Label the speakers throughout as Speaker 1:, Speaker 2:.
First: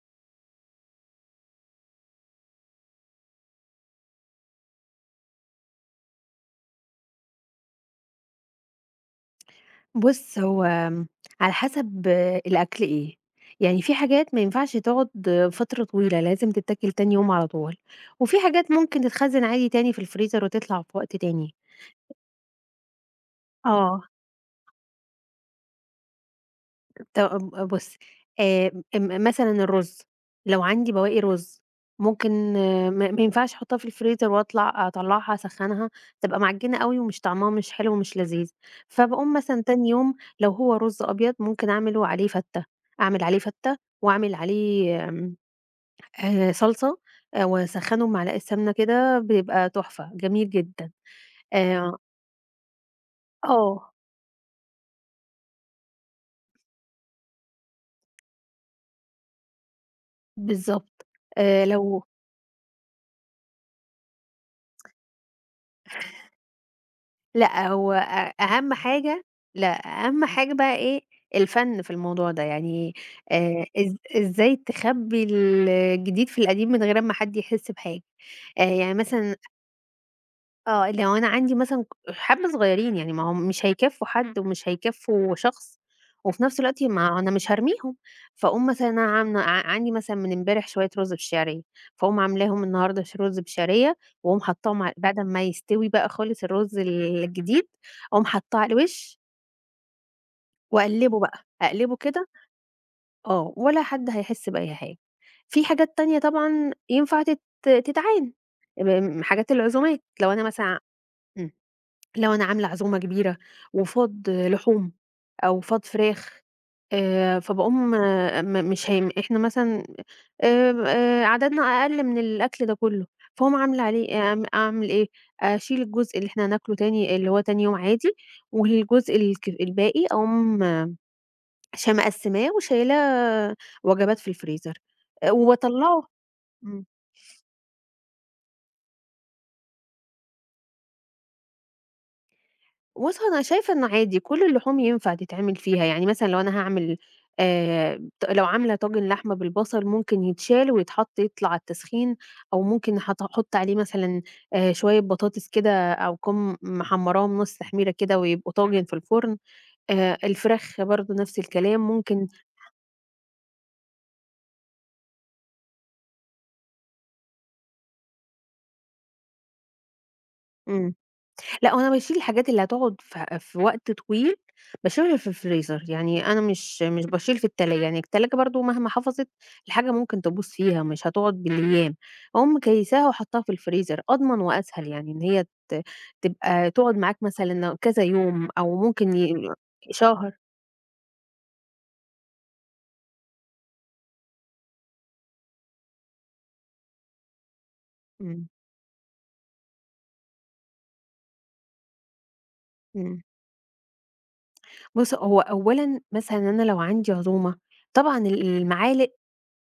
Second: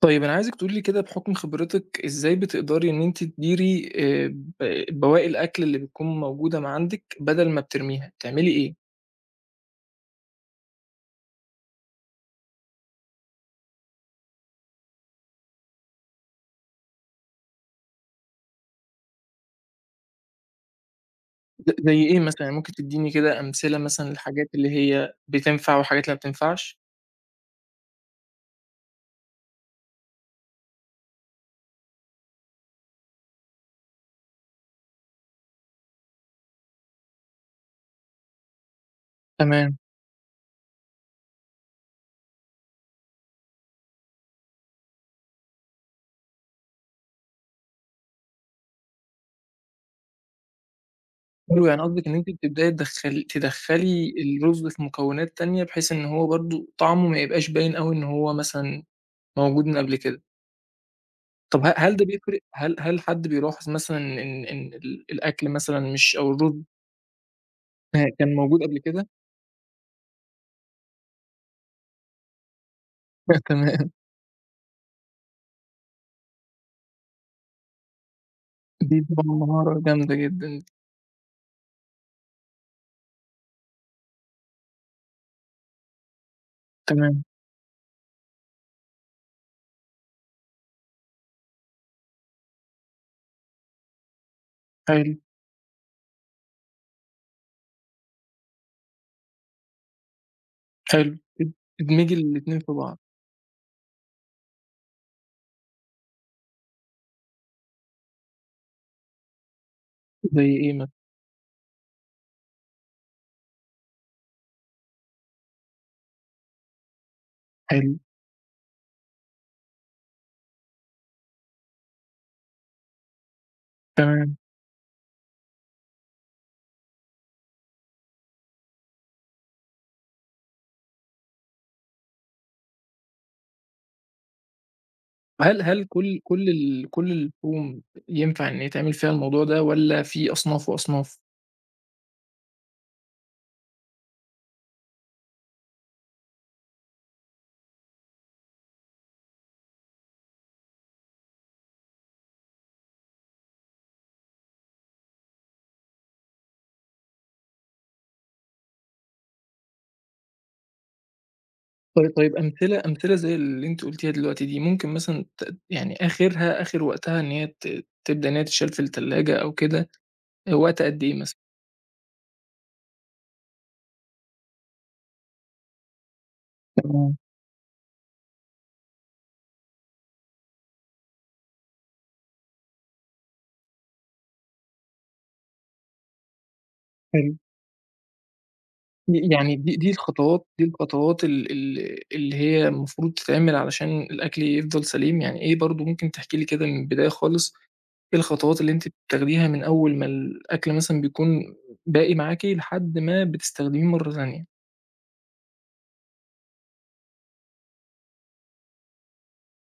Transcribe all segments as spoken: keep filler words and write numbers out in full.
Speaker 1: طيب أنا عايزِك تقولي لي كده بحُكم خبرتِك، إزاي بتقدري إن أنتِ تديري آآ ب بواقي الأكل اللي بتكون موجودة ما عندِك بدل ما بترميها، بتعملي إيه؟
Speaker 2: بُص، هو آمم، على حسب الأكل إيه، يعني في حاجات ما ينفعش تقعد فترة طويلة، لازم تتاكل تاني يوم على طول، وفي حاجات ممكن تتخزّن عادي تاني في الفريزر وتطلع في وقت تاني.
Speaker 1: ز زي إيه مثلًا؟ يعني ممكن تدّيني كده أمثلة
Speaker 2: آه.
Speaker 1: مثلًا للحاجات اللي هي بتنفع وحاجات اللي ما بتنفعش؟
Speaker 2: طب ب بُصّي، آآ م مثلًا الرُز، لو عندي بواقي رُز ممكن آه، ما ما ينفعش أحطها في الفريزر وأطلع أطلّعها أسخّنها، تبقى معجنة أوي ومش طعمها مش حلو ومش لذيذ، فباقوم مثلًا
Speaker 1: تمام.
Speaker 2: تاني يوم لو هو رُز أبيض ممكن أعمله عليه فتّة، أعمل عليه فتّة وأعمل عليه آمم، آآ صلصة آآ وأسخّنه بمعلقة سمنة كده بيبقى تحفة، جميل جدًا.
Speaker 1: حلو، يعني
Speaker 2: آآ
Speaker 1: قصدِك إن أنتِ بتبدئي تدخّلي
Speaker 2: آه،
Speaker 1: تدخّلي الرز في مكونات تانية، بحيث إن هو برضه طعمه ما يبقاش باين أوي إن هو مثلًا موجود من قبل كده.
Speaker 2: بالضبط. آآ
Speaker 1: طَب ه هل
Speaker 2: لو
Speaker 1: ده بيفرق؟ هل هل حد بيلاحظ مثلًا إن إن ال الأكل مثلًا مش أو الرز
Speaker 2: لأ، هو
Speaker 1: آآ
Speaker 2: أ
Speaker 1: كان موجود
Speaker 2: أهم
Speaker 1: قبل كده؟
Speaker 2: حاجة. لأ، أهم حاجة بقى إيه، الفَن في الموضوع ده، يعني
Speaker 1: لأ
Speaker 2: آآ
Speaker 1: تمام،
Speaker 2: إز إزاي تخبّي الجديد في القديم من غير أمّا حد يحس بحاجة، آآ يعني
Speaker 1: دي طبعًا
Speaker 2: مثلًا
Speaker 1: مهارة جامدة جدًا.
Speaker 2: آه، اللي هو أنا عندي مثلًا ك حبّة صغيّرين، يعني ما هم مش هيكفّوا إمم. حد ومش هيكفّوا شخص، وفي نفس الوقت ما
Speaker 1: تمام.
Speaker 2: أنا مش هارميهم، فاقوم مثلًا أنا عاملة ع عندي مثلًا من امبارح شوية رُز بالشعرية، فاقوم عاملاهم النهارده ش رُز بشعرية، واقوم حاطّاهم ع
Speaker 1: حلو.
Speaker 2: بعد ما يستوي بقى خالص الرُز الجديد، أقوم حاطّاه على الوش
Speaker 1: حلو،
Speaker 2: وأقلّبه بقى، أقلّبه
Speaker 1: ادمجي
Speaker 2: كده
Speaker 1: الاتنين في بعض.
Speaker 2: آه، ولا حد هيحس بأي حاجة. في حاجات تانية طبعًا ينفع تت تتعان، م حاجات العزومات، لو أنا
Speaker 1: زي إيه
Speaker 2: مثلًا
Speaker 1: مثلًا؟
Speaker 2: إمم. لو أنا عاملة عزومة كبيرة وفاض لحوم أو فاض فراخ آآ، فباقوم
Speaker 1: حلو.
Speaker 2: م مش هي إحنا مثلًا آمم، آآ، عددنا أقل من الأكل ده كله، فاقوم عاملة عليه
Speaker 1: تمام.
Speaker 2: أعم أعمل إيه، أشيل الجزء اللي إحنا هناكله تاني اللي هو تاني يوم عادي، والجزء الك الباقي أقوم ش مقسّماه وشايلاه وجبات في الفريزر، آآ،
Speaker 1: هل هل
Speaker 2: وباطلّعه
Speaker 1: كل كل
Speaker 2: إمم.
Speaker 1: ال كل اللحوم ينفع إن يتعمل فيها الموضوع ده والّا في أصناف وأصناف؟
Speaker 2: بُص، هو أنا شايفة إنه عادي كل اللحوم ينفع تتعمل فيها، يعني مثلًا لو أنا هاعمل آآ ط لو عاملة طاجن لحمة بالبصل ممكن يتشال ويتحط يطلع على التسخين، أو ممكن هت أحط عليه مثلًا آآ شوية بطاطس كده أو أكون محمراهم نُص تحميرة كده ويبقوا طاجن في الفرن، آآ الفراخ برضه نفس الكلام
Speaker 1: طيب
Speaker 2: ممكن
Speaker 1: طيب أمثلة أمثلة زي اللي أنتِ قُلتيها دلوقتي دي، ممكن مثلًا ت يعني آخرها آخر وقتها إن هي ت تبدأ إن هي تتشال في التلاجة أو كده، وقت
Speaker 2: إمم.
Speaker 1: قد إيه مثلًا؟
Speaker 2: لأ، هو أنا باشيل الحاجات اللي هتقعد ف في وقت طويل، باشيلها في الفريزر، يعني أنا مش مش
Speaker 1: تمام.
Speaker 2: باشيل في التلاجة، يعني التلاجة برضه مهما حفظت الحاجة ممكن تبوظ فيها، مش هتقعد بالأيام، أقوم كيّساها وحاطاها في الفريزر، أضمن وأسهل يعني إن هي ت تبقى تقعد معاك
Speaker 1: حلو.
Speaker 2: مثلًا كذا يوم أو ممكن
Speaker 1: ي
Speaker 2: ي
Speaker 1: يعني دي دي
Speaker 2: شهر.
Speaker 1: الخطوات دي الخطوات ال ال اللي هي المفروض تتعمل علشان الأكل يفضل سليم، يعني إيه برضه ممكن تحكي لي كده من البداية خالص، إيه
Speaker 2: إمم،
Speaker 1: الخطوات اللي أنتِ بتاخديها من أول ما الأكل مثلًا بيكون باقي معاكِ لحد
Speaker 2: إمم.
Speaker 1: ما بتستخدميه مرة تانية؟
Speaker 2: بُص، هو أولًا مثلًا أنا لو عندي عزومة، طبعًا ال المعالق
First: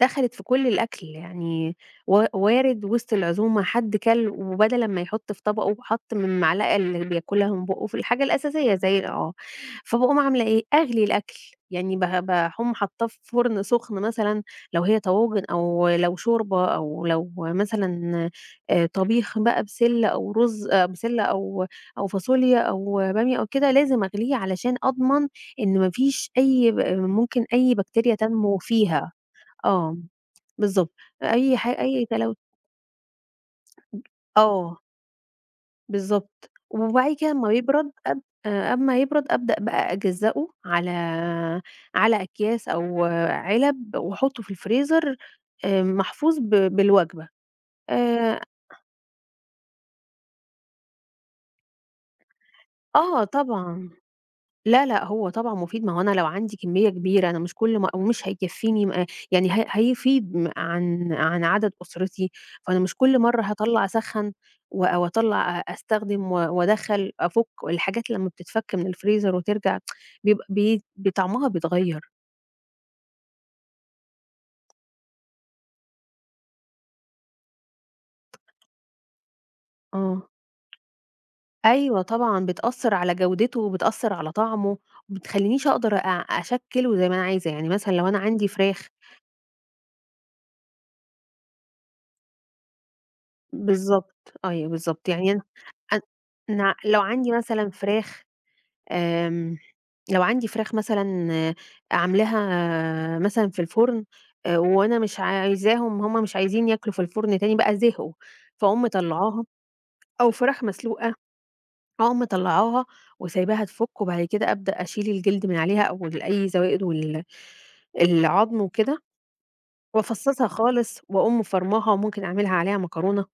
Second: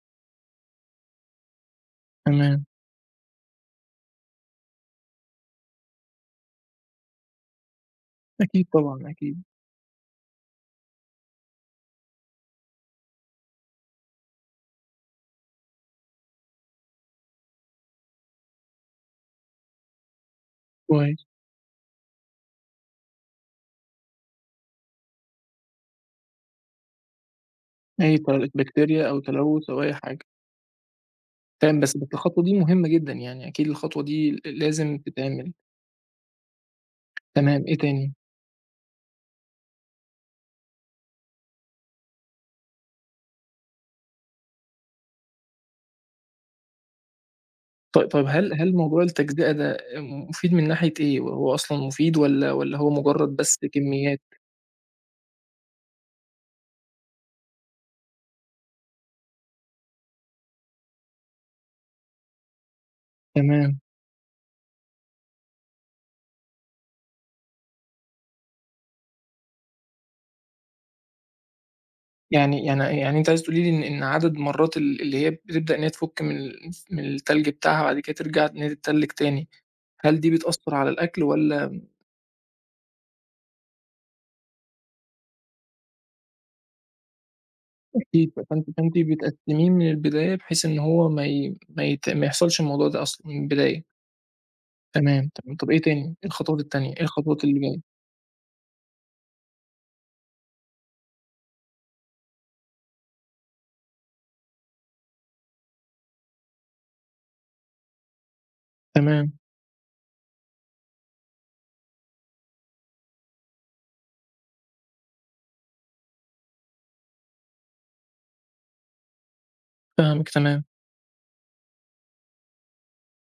Speaker 2: دخلت في كل الأكل، يعني و
Speaker 1: تمام.
Speaker 2: وارد وسط العزومة حد كَل وبدل ما يحُط في طبقه حَط من المعلقة اللي بياكلها من بُقّه في الحاجة
Speaker 1: أكيد
Speaker 2: الأساسية زي
Speaker 1: طبعًا،
Speaker 2: آه،
Speaker 1: أكيد.
Speaker 2: فباقوم عاملة إيه، أغلي الأكل، يعني ب باقوم حاطاه في فرن سُخن مثلًا لو هي طواجن أو لو شوربة أو لو مثلًا آآ طبيخ بقى بسِلّة أو رُز آآ بسِلّة
Speaker 1: كويس.
Speaker 2: أو أو فاصوليا أو بامية أو كده، لازم أغليه علشان أضمن إن ما فيش أي ب ممكن أي بكتيريا
Speaker 1: أي ت
Speaker 2: تنمو
Speaker 1: بكتيريا
Speaker 2: فيها.
Speaker 1: أو تلوث أو أي
Speaker 2: آه،
Speaker 1: حاجة.
Speaker 2: بالضبط. أي ح
Speaker 1: تمام، بس
Speaker 2: أي
Speaker 1: بس
Speaker 2: تلو
Speaker 1: الخطوة دي مهمة جدًا يعني أكيد الخطوة دي ل
Speaker 2: آه،
Speaker 1: لازم تتعمل.
Speaker 2: بالضبط، وبعد كده أمّا
Speaker 1: تمام، إيه
Speaker 2: يبرد
Speaker 1: تاني؟
Speaker 2: أب آآ، أمّا يبرد أبدأ بقى أجزّأه على على أكياس أو علب وأحطّه في الفريزر آآ، محفوظ ب بالوجبة.
Speaker 1: طي طب
Speaker 2: آآ،
Speaker 1: هل هل موضوع التجزئة ده آآ، مفيد من ناحية إيه؟ هو أصلًا مفيد والّا والّا هو
Speaker 2: آه
Speaker 1: مجرد بس
Speaker 2: طبعًا.
Speaker 1: كميات؟
Speaker 2: لا، لأ، هو طبعًا مفيد، ما هو أنا لو عندي كمية كبيرة أنا مش كل ما ومش هيكفّيني م يعني هي هيفيد م عن عن عدد أسرتي، فأنا مش كل مرّة
Speaker 1: تمام.
Speaker 2: هاطلّع أسخّن و أو أطلّع أ أستخدم و وأدخّل أفُك، الحاجات لمّا بتتفك من الفريزر وترجع بيبقى بي ب طعمها بيتغيّر.
Speaker 1: يعني يعني يعني أنتِ عايزة تقولي لي إن إن عدد مرات ال اللي هي بتبدأ إن هي تفُك من ال من التلج بتاعها بعد كده ترجع إن هي تتلج تاني، هل
Speaker 2: آه.
Speaker 1: دي بتأثّر على الأكل والّا
Speaker 2: أيوه طبعًا، بتأثّر على جودته وبتأثّر على طعمه، وما بتخلّينيش أقدر أ أشكّله زي ما أنا عايزة، يعني مثلًا لو أنا
Speaker 1: أكيد.
Speaker 2: عندي
Speaker 1: فأنتِ
Speaker 2: فراخ.
Speaker 1: فأنتِ بتقسّميه من البداية بحيث إن هو ما ي ما يت ما يحصلش الموضوع ده أصلًا من البداية.
Speaker 2: بالضبط، أيوه بالضبط،
Speaker 1: تمام،
Speaker 2: يعني أنا
Speaker 1: تمام. طب إيه
Speaker 2: أن
Speaker 1: تاني؟ إيه الخطوات
Speaker 2: أنا
Speaker 1: التانية؟
Speaker 2: لو
Speaker 1: إيه
Speaker 2: عندي
Speaker 1: الخطوات اللي
Speaker 2: مثلًا
Speaker 1: جاية؟
Speaker 2: فراخ آمم، لو عندي فراخ مثلًا عاملاها مثلًا في الفرن آآ، وأنا مش عايزاهم هُم مش عايزين ياكلوا في الفرن تاني بقى زهقوا، فاقوم
Speaker 1: تمام.
Speaker 2: مطلّعاها أو فراخ مسلوقة أقوم مطلّعاها وسايباها تفُك وبعد كده أبدأ أشيل الجلد من عليها أو ال أي زوائد وال العضم وكده
Speaker 1: فاهمِك.
Speaker 2: وأفصّصها
Speaker 1: تمام.
Speaker 2: خالص وأقوم مفرماها وممكن أعملها عليها مكرونة.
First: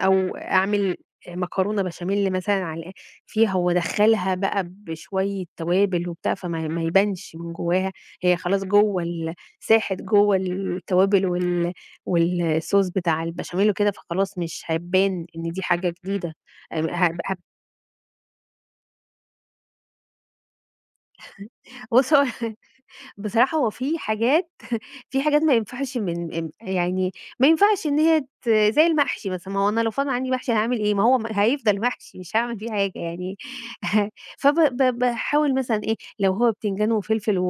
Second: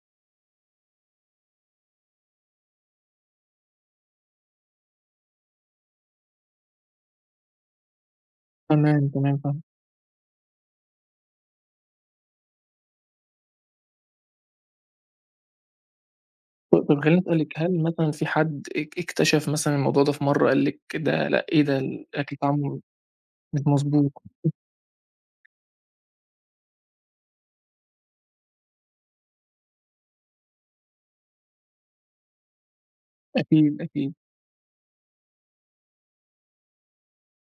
Speaker 2: أو أعمل مكرونة بشاميل مثلًا على فيها وأدخّلها بقى بشوية توابل وبتاع، فما ما يبانش من جواها، هي خلاص جوّه
Speaker 1: تمام.
Speaker 2: ال
Speaker 1: تمام، فاهمِك.
Speaker 2: ساحت جوّه التوابل وال والصوص بتاع البشاميل وكده، فخلاص مش هيبان إن دي حاجة جديدة.
Speaker 1: طب
Speaker 2: آمم
Speaker 1: طب
Speaker 2: هب
Speaker 1: خلّيني
Speaker 2: هب
Speaker 1: أسألِك، هل مثلًا في حد اك اكتشف مثلًا الموضوع ده في مرّة قال لِك ده لأ، إيه ده
Speaker 2: بُص هو
Speaker 1: الأكل طعمه
Speaker 2: بصراحة
Speaker 1: مش
Speaker 2: هو في
Speaker 1: مضبوط؟
Speaker 2: حاجات في حاجات ما ينفعش من ام يعني ما ينفعش إن هي ت زي المحشي مثلًا، ما هو أنا لو فاضل عندي محشي هاعمل إيه؟ ما هو م هيفضل محشي مش هاعمل فيه حاجة يعني.
Speaker 1: أكيد، أكيد.
Speaker 2: فب ب باحاول مثلًا إيه، لو هو بتنجان وفلفل و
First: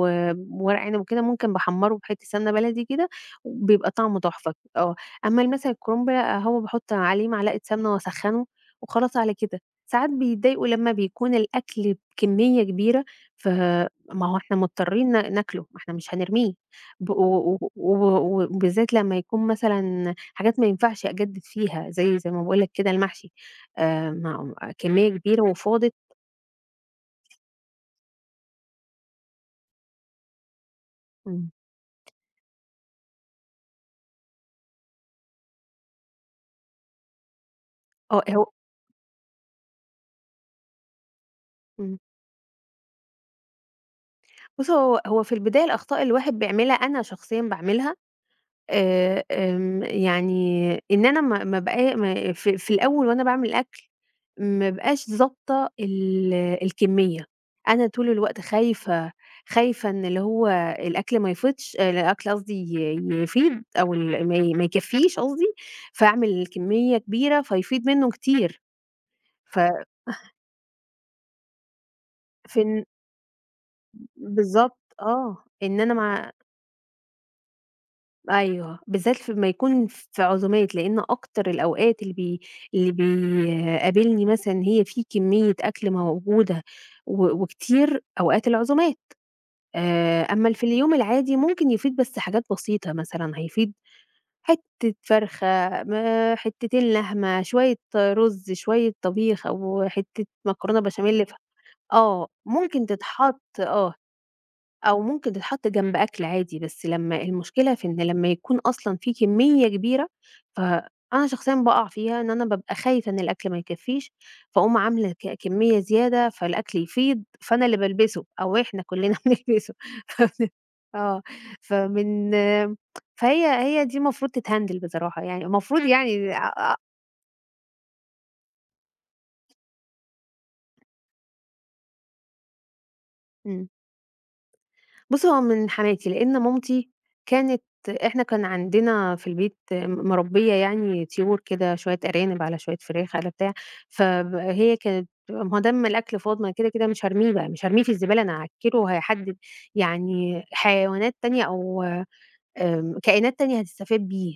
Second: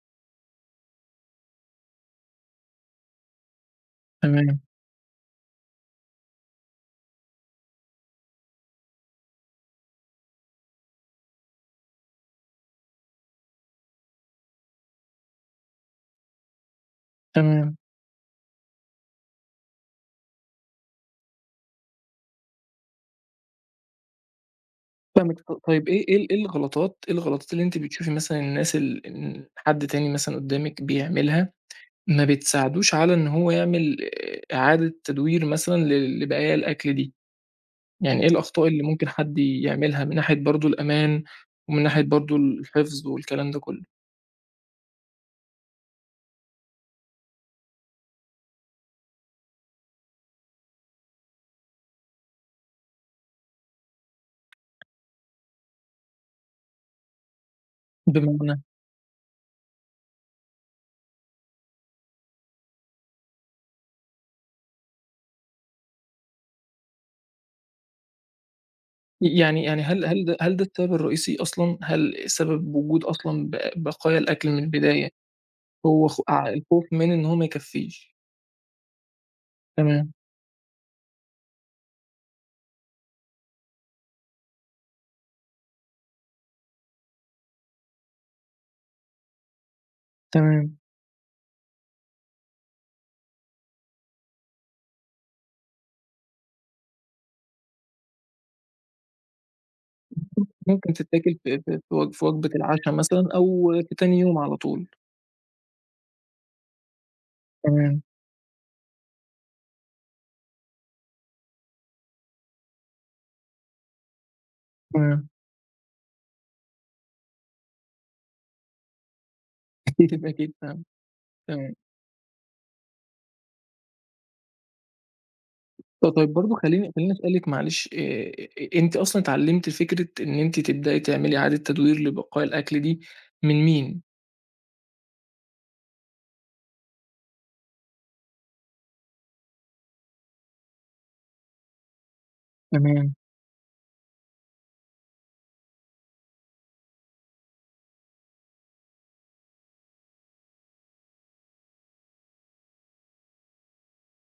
Speaker 2: وورق عنب وكده ممكن باحمّره بحتّة سمنة بلدي كده، بيبقى طعمه تحفة
Speaker 1: تمام،
Speaker 2: آه، أمّا ال مثلًا الكرنب لأ، هو باحط عليه معلقة سمنة وأسخّنه وخلاص على كده، ساعات بيتضايقوا لمّا بيكون الأكل بكمية كبيرة ف ما هو إحنا مضطرين ن ناكله، ما إحنا مش هنرميه، ب و و
Speaker 1: تمام.
Speaker 2: و وبالذات لمّا يكون مثلًا حاجات ما ينفعش أجدد فيها زي إمم. زي ما باقول لك كده المحشي، آآ ما كمية
Speaker 1: فاهمِك.
Speaker 2: كبيرة
Speaker 1: ط طيب
Speaker 2: وفاضت
Speaker 1: إيه إيه ال إيه الغلطات إيه الغلطات اللي أنتِ بتشوفي مثلًا الناس ال إن حد تاني مثلًا قدّامِك
Speaker 2: إمم،
Speaker 1: بيعملها، ما بتساعدوش على إن هو يعمل آآ إعادة تدوير مثلًا ل لبقايا الأكل دي؟ يعني
Speaker 2: آه.
Speaker 1: إيه
Speaker 2: هو
Speaker 1: الأخطاء اللي ممكن حد يعملها من ناحية برضه الأمان، ومن
Speaker 2: إمم،
Speaker 1: ناحية برضه الحفظ والكلام ده كلّه؟
Speaker 2: بُص هو هو في البداية الأخطاء اللي الواحد بيعملها أنا شخصيًا باعملها آآ، آمم، يعني إن أنا ما ما بقى ما في في الأول وأنا باعمل الأكل، ما ابقاش ضابطة ال الكمية، أنا طول الوقت
Speaker 1: بمعنى
Speaker 2: خايفة خايفة إن اللي هو الأكل ما يفيضش الأكل قصدي ي يفيض أو ال ما ي ما يكفيش قصدي، فاعمل كمية كبيرة فيفيض منه كتير، ف
Speaker 1: يعني يعني هل هل ده هل ده السبب الرئيسي أصلًا؟ هل
Speaker 2: في
Speaker 1: سبب
Speaker 2: إن
Speaker 1: وجود أصلًا ب بقايا الأكل من
Speaker 2: بالضبط،
Speaker 1: البداية
Speaker 2: آه، إن أنا
Speaker 1: هو خ
Speaker 2: ما
Speaker 1: ع الخوف من إن هو ما يكفّيش؟
Speaker 2: أيوه، بالذات في أمّا يكون
Speaker 1: تمام،
Speaker 2: في عزومات، لإن أكتر الأوقات اللي بي اللي بيقابلني مثلًا هي في كمية أكل موجودة و وكتير أوقات العزومات. آآ، أمّا ال في
Speaker 1: تمام.
Speaker 2: اليوم العادي ممكن يفيض بس حاجات بسيطة مثلًا، هيفيض حتة فرخة، ما حتتين لحمة، شوية رز، شوية طبيخ أو حتة مكرونة
Speaker 1: ممكن
Speaker 2: بشاميل. ف
Speaker 1: تتاكل في في في وج في
Speaker 2: آه،
Speaker 1: وجبة
Speaker 2: ممكن
Speaker 1: العشا مثلًا
Speaker 2: تتحط
Speaker 1: أو
Speaker 2: آه،
Speaker 1: في تاني يوم على طول.
Speaker 2: أو ممكن تتحط جنب أكل عادي، بس لمّا المشكلة في إن
Speaker 1: تمام،
Speaker 2: لمّا يكون أصلًا في كمية كبيرة، فأنا شخصيًا باقع فيها إن أنا بابقى خايفة إن الأكل ما يكفّيش، فاقوم عاملة
Speaker 1: تمام.
Speaker 2: ك كمية زيادة، فالأكل يفيض، فأنا اللي بالبسه أو إحنا كلنا بنلبسه.
Speaker 1: أكيد،
Speaker 2: فبن
Speaker 1: أكيد فاهم.
Speaker 2: آه،
Speaker 1: تمام.
Speaker 2: فمن فهي هي دي المفروض تتهندل بصراحة، يعني المفروض إمم.
Speaker 1: طب
Speaker 2: يعني
Speaker 1: طيب برضه
Speaker 2: أ أ
Speaker 1: خلّيني خلّيني أسألِك معلش آآ، أنتِ أصلًا اتعلمتِ فكرة إن أنتِ تبدئي تعملي عادة تدوير لبقايا الأكل دي من
Speaker 2: إمم.
Speaker 1: مين؟
Speaker 2: بُصّي، هو من حماتي، لإن مامتي كانت إحنا كان عندنا في البيت م مربية يعني طيور كده، شوية أرانب، على شوية
Speaker 1: تمام.
Speaker 2: فراخ، على بتاع، فب هي كانت ما هو دام الأكل فاض ما كده كده مش هارميه بقى، مش هارميه في الزبالة، أنا هاأكله وهاحدد يعني حيوانات تانية أو آمم، كائنات تانية هتستفاد بيه.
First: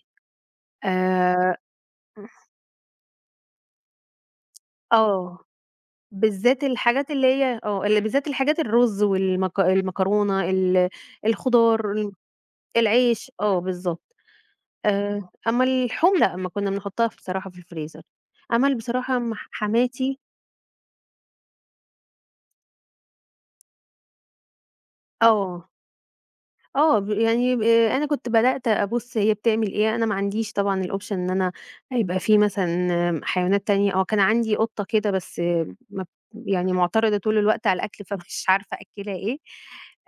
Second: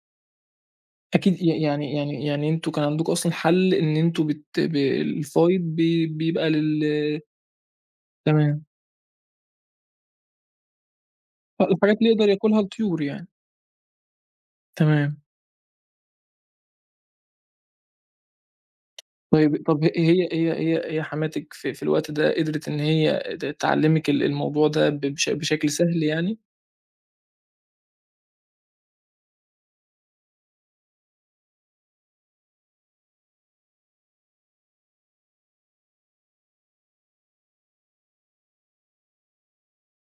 Speaker 1: أكيد ي
Speaker 2: آآ
Speaker 1: يعني يعني يعني أنتم كان عندكم أصلًا حل إن أنتم بت ب
Speaker 2: آه،
Speaker 1: الفايض بي بيبقى
Speaker 2: بالذات
Speaker 1: لل
Speaker 2: الحاجات اللي هي آه، اللي بالذات الحاجات
Speaker 1: تمام،
Speaker 2: الرز والمك المكرونة، ال
Speaker 1: الحاجات اللي
Speaker 2: الخضار،
Speaker 1: يقدر ياكلها الطيور يعني.
Speaker 2: العيش، آه بالضبط.
Speaker 1: تمام.
Speaker 2: آآ، أمّا اللحوم لأ، ما كنا بنحطها ف بصراحة في الفريزر. أمّا ال بصراحة م
Speaker 1: طيب طب هي
Speaker 2: حماتي.
Speaker 1: هي هي هي هي حماتِك في في الوقت ده قدرت إن هي ت تعلّمِك ال الموضوع ده ب بش
Speaker 2: آه،
Speaker 1: بشكل سهل يعني؟
Speaker 2: آه، ب يعني ب آه، أنا كنت بدأت أبُص هي بتعمل إيه، أنا ما عنديش طبعًا الoption إن أنا يبقى في مثلًا حيوانات تانية آه، كان عندي قطة كده بس ما ب يعني مُعترضة طول الوقت على الأكل، فمش عارفة أأكّلها إيه،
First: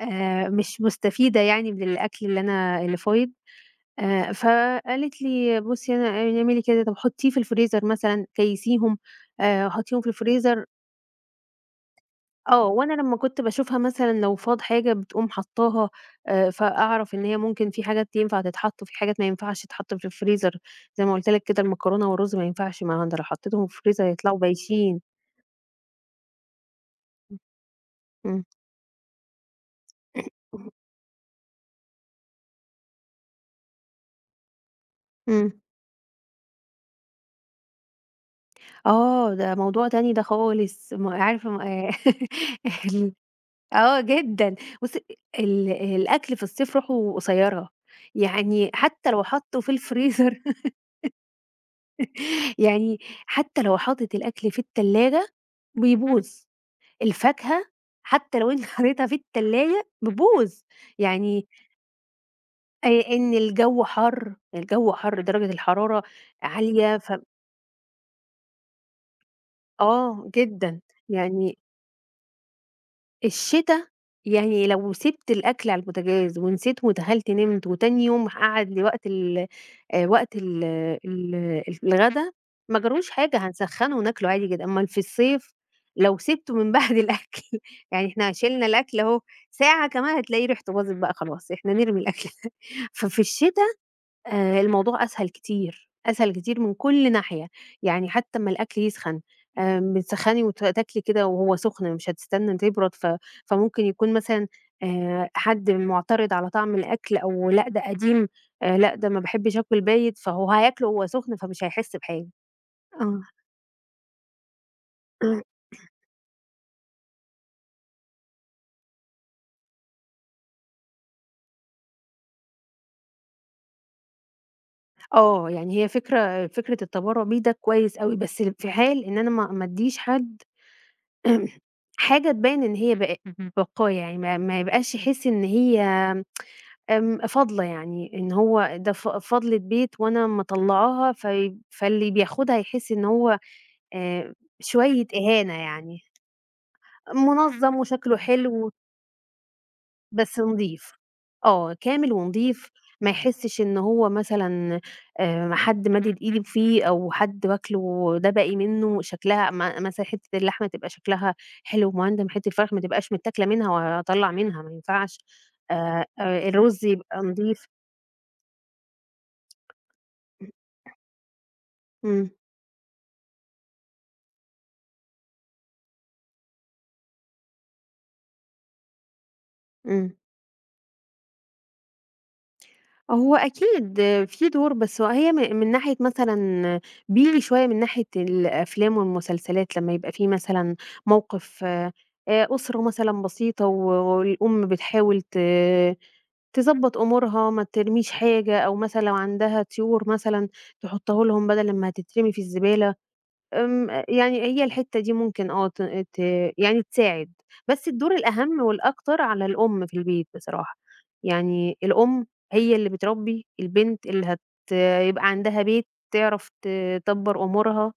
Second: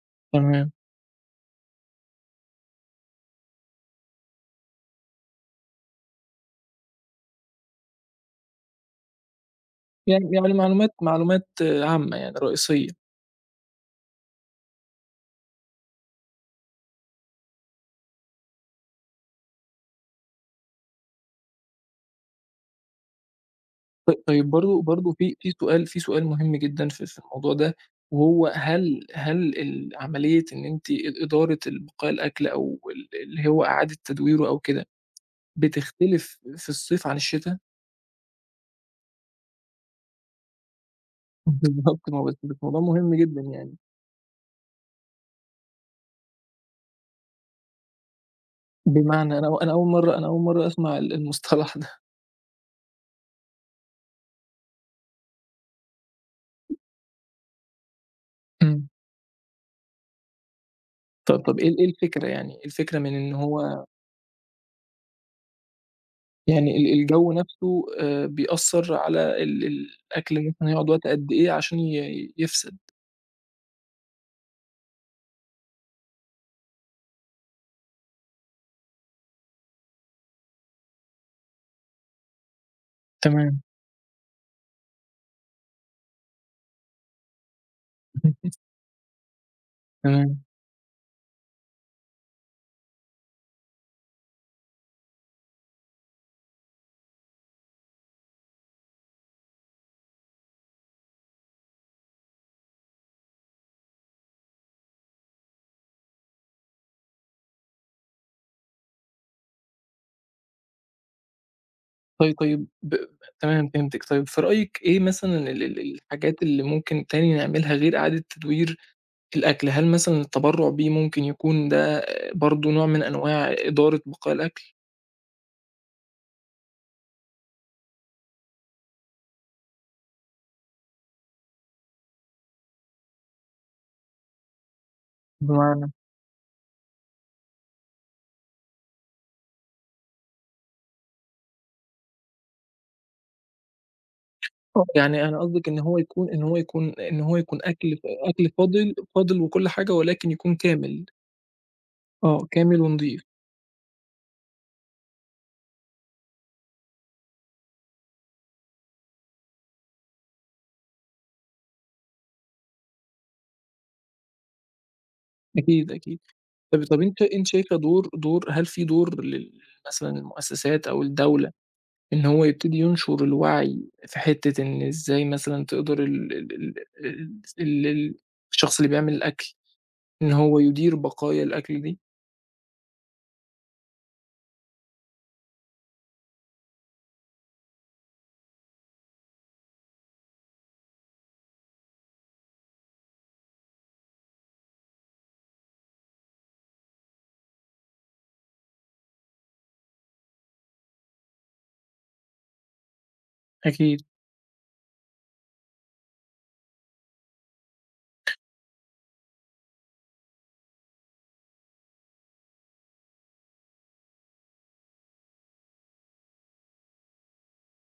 Speaker 2: آآ،
Speaker 1: تمام،
Speaker 2: مش مستفيدة يعني من الأكل اللي أنا اللي فايض، آآ، فقالت لي: "بُصّي أنا اعملي كده، طب حطّيه في الفريزر مثلًا، كيّسيهم، آآ، حطّيهم في
Speaker 1: يعني يعني
Speaker 2: الفريزر
Speaker 1: معلومات معلومات عامة يعني
Speaker 2: آه،
Speaker 1: رئيسية.
Speaker 2: وأنا لمّا كنت باشوفها مثلًا لو فاض حاجة بتقوم حاطّاها، آآ، فأعرف إن هي ممكن في حاجات ينفع تتحط وفي حاجات ما ينفعش تتحط في الفريزر، زي ما قُلت لك كده المكرونة والرز ما ينفعش، ما هو أنا لو حطيتهم في الفريزر
Speaker 1: ط
Speaker 2: هيطلعوا
Speaker 1: طيب برضه
Speaker 2: بايشين.
Speaker 1: برضه في في سؤال في سؤال مهم جدًا في في الموضوع ده،
Speaker 2: إمم.
Speaker 1: وهو هل هل ال عملية إن أنتِ إد إدارة ال بقايا الأكل أو ال اللي هو إعادة تدويره أو كده،
Speaker 2: إمم.
Speaker 1: بتختلف في الصيف عن الشتا؟
Speaker 2: آه، ده موضوع تاني ده خالص، م عارفة م آآ،
Speaker 1: بالضبط ما هو بس بس موضوع
Speaker 2: ال
Speaker 1: مهم جدًا يعني.
Speaker 2: آه جدًا. بُصّي، ال الأكل في الصيف روحه قصيّرة، يعني حتى لو
Speaker 1: بمعنى أنا أو
Speaker 2: حطّه في
Speaker 1: أنا أول مرّة أنا
Speaker 2: الفريزر،
Speaker 1: أول مرّة أسمع ال المصطلح ده.
Speaker 2: يعني حتى لو حاطط الأكل في التلاجة بيبوظ، الفاكهة حتى لو أنت
Speaker 1: إمم.
Speaker 2: حطيتها في التلاجة بتبوظ،
Speaker 1: طب
Speaker 2: يعني
Speaker 1: طب إيه ال إيه الفكرة يعني، إيه
Speaker 2: آآ
Speaker 1: الفكرة من
Speaker 2: إن
Speaker 1: إن
Speaker 2: الجو
Speaker 1: هو
Speaker 2: حَر، الجو حَر درجة الحرارة
Speaker 1: يعني ال
Speaker 2: عالية. ف
Speaker 1: الجو نفسه آآ بيأثّر على ال ال
Speaker 2: آه
Speaker 1: الأكل مثلًا
Speaker 2: جدًا،
Speaker 1: هيقعد وقت قد إيه
Speaker 2: يعني
Speaker 1: عشان ي يفسد؟
Speaker 2: الشتا، يعني لو سِبت الأكل على البوتاجاز ونسيته ودخلت نمت وتاني يوم هاقعد لوقت ال آآ وقت ال ال الغدا، ما جرالوش حاجة
Speaker 1: تمام.
Speaker 2: هنسخّنه وناكله عادي جدًا، أمّال في الصيف لو سِبته من بعد الأكل، يعني إحنا شِلنا الأكل أهو، ساعة كمان
Speaker 1: تمام.
Speaker 2: هتلاقي ريحته باظت بقى خلاص، إحنا نرمي الأكل. ففي الشتا آآ الموضوع أسهل كتير، أسهل كتير من كل ناحية، يعني حتى أمّا الأكل يسخن آآ بتسخّني وت تاكلي كده وهو سخن مش هتستنى إن تبرد، ف فممكن يكون مثلًا آآ حد مُعترض على طعم الأكل أو لأ ده قديم، آآ لأ ده ما باحبش آكل بايت، فهو هياكله وهو سخن فمش هيحس بحاجة.
Speaker 1: طيب، طيب ب ب-
Speaker 2: آه.
Speaker 1: تمام فهمتِك. طيب في رأيِك إيه مثلًا ال ال الحاجات اللي ممكن تاني نعملها غير إعادة تدوير الأكل؟ هل مثلًا التبرُّع بيه ممكن يكون ده برضه نوع من أنواع إدارة بقاء الأكل؟
Speaker 2: آه، يعني هي فكرة فكرة التبرّع بيه ده كويس أوي، بس في حال إن أنا ما ما ادّيش حد حاجة تبيّن إن هي بق بقايا، يعني ما ما يبقاش يحس إن هي
Speaker 1: بمعنى
Speaker 2: آمم، فاضلة يعني، إن هو ده ف فاضلة بيت وأنا مطلّعاها فيب فاللي بياخدها هيحس إن هو آآ،
Speaker 1: آه،
Speaker 2: شوية
Speaker 1: يعني أنا
Speaker 2: إهانة
Speaker 1: قصدِك إن
Speaker 2: يعني،
Speaker 1: هو يكون إن هو يكون إن هو يكون
Speaker 2: منظّم
Speaker 1: أكل ف
Speaker 2: وشكله
Speaker 1: أكل
Speaker 2: حلو
Speaker 1: فاضل فاضل وكل حاجة ولكن
Speaker 2: بس
Speaker 1: يكون
Speaker 2: نضيف،
Speaker 1: كامل.
Speaker 2: آه، كامل
Speaker 1: آه،
Speaker 2: ونضيف.
Speaker 1: كامل
Speaker 2: ما
Speaker 1: ونضيف.
Speaker 2: يحسش إن هو مثلًا آآ، حد مادد إيده فيه أو حد واكله ده باقي منه شكلها م مثلًا حتة اللحمة تبقى شكلها حلو ومهندم، حتة الفراخ ما تبقاش متاكلة منها وهاطلّع منها ما ينفعش،
Speaker 1: أكيد،
Speaker 2: آآ،
Speaker 1: أكيد.
Speaker 2: آآ،
Speaker 1: طب
Speaker 2: الرز
Speaker 1: طب
Speaker 2: يبقى
Speaker 1: أنتِ أنتِ
Speaker 2: نضيف.
Speaker 1: شايفة دور دور هل في دور لل مثلًا المؤسسات أو الدولة إن
Speaker 2: إمم.
Speaker 1: هو يبتدي ينشر الوعي في حتّة إن إزاي مثلًا تقدر ال ال ال ال ال ال الشخص اللي بيعمل الأكل،
Speaker 2: إمم.
Speaker 1: إن هو يدير بقايا الأكل دي؟
Speaker 2: هو أكيد في دور، بس هي م من ناحية مثلًا بييجي شوية من ناحية الأفلام والمسلسلات لمّا يبقى في مثلًا موقف آآ أسرة مثلًا بسيطة و والأم بتحاول ت تضبّط أمورها، ما ترميش حاجة أو مثلًا لو عندها طيور مثلًا تحطّه لهم بدل لمّا هتترمي في الزبالة. آمم،
Speaker 1: أكيد،
Speaker 2: يعني هي الحتّة دي ممكن آه ت ت يعني تساعد، بس الدور الأهم والأكتر على الأم في البيت بصراحة، يعني الأم هي اللي بتربّي البنت اللي هت يبقى عندها بيت تعرف تدبّر أمورها.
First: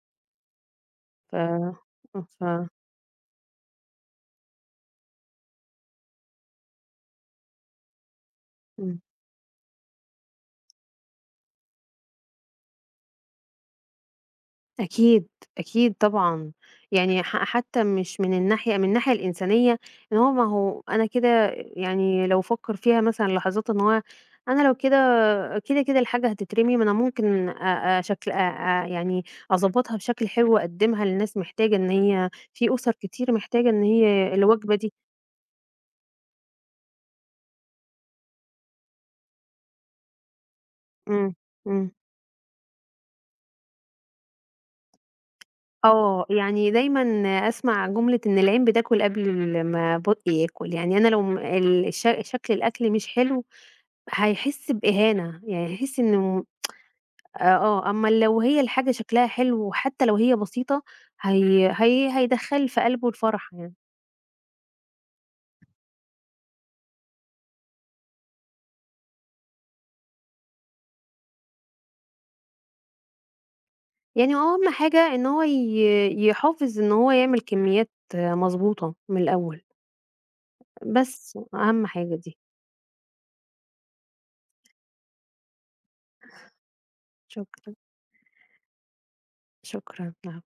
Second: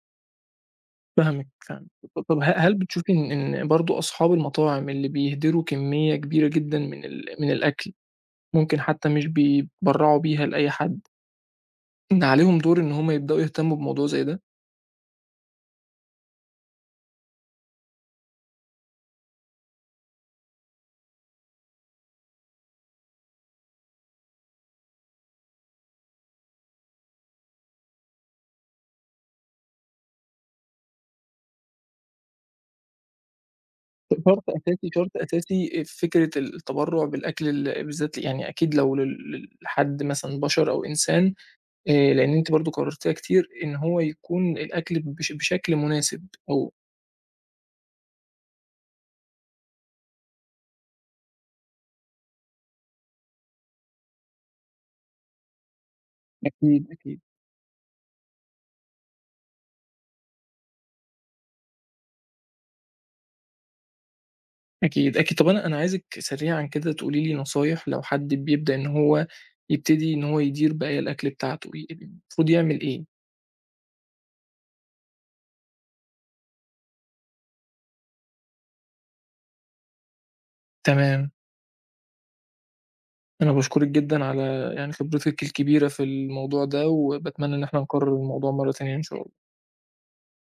Speaker 1: فاهمِك،
Speaker 2: ف
Speaker 1: فاهمِك. ط طب ه
Speaker 2: ف
Speaker 1: هل بتشوفي إن إن برضه أصحاب المطاعم اللي بيهدروا كمية كبيرة جدًا من ال من الأكل، ممكن
Speaker 2: إمم،
Speaker 1: حتّى مش بيبرّعوا بيها لأي حد، إن عليهم دور إن هم يبدؤوا يهتموا بموضوع زي ده؟
Speaker 2: أكيد، أكيد طبعًا، يعني ح حتى مش من الناحية من الناحية الإنسانية إن هو ما هو أنا كده يعني لو فكّر فيها مثلًا لحظات إن هو أنا لو كده كده، كده الحاجة هتترمي، ما أنا ممكن أ أشكل أ أ يعني أضبّطها بشكل حلو وأقدّمها للناس محتاجة إن هي في أُسَر كتير محتاجة إن
Speaker 1: ش
Speaker 2: هي
Speaker 1: شرط
Speaker 2: الوجبة
Speaker 1: أساسي
Speaker 2: دي.
Speaker 1: شرط أساسي في فكرة التبرُّع بالأكل ال بالذات يعني أكيد لو لل لل لحد مثلًا بشر أو إنسان
Speaker 2: إمم. إمم.
Speaker 1: آآ لإن أنتِ برضه كررتيها كتير، إن هو يكون الأكل بش بشكل
Speaker 2: آه،
Speaker 1: مناسب
Speaker 2: يعني
Speaker 1: أو
Speaker 2: دايمًا أسمع جملة إن العين بتاكل قبل ما بُقّي ياكل، يعني أنا لو م ال ش شكل الأكل مش حلو هيحس بإهانة، يعني هيحس إنه
Speaker 1: أكيد، أكيد،
Speaker 2: آه، أمّا لو هي الحاجة شكلها حلو وحتى لو هي بسيطة هي هي هيدخّل في قلبه الفرح يعني.
Speaker 1: أكيد، أكيد. طب أنا أنا عايزِك سريعًا كده تقولي لي نصايح لو حد بيبدأ إن هو يبتدي إن هو يدير بقى الأكل بتاعته، ي المفروض يعمل إيه؟
Speaker 2: يعني هو أهم حاجة إن هو ي يحافظ إن هو يعمل كميات مضبوطة من الأول،
Speaker 1: تمام،
Speaker 2: بس أهم حاجة دي.
Speaker 1: أنا باشكرِك جدًا على يعني خبرتِك الكبيرة في الموضوع ده، وباتمنى إن
Speaker 2: شكرًا،
Speaker 1: إحنا نكرر الموضوع مرة تانية إن شاء
Speaker 2: شكرًا. العفو.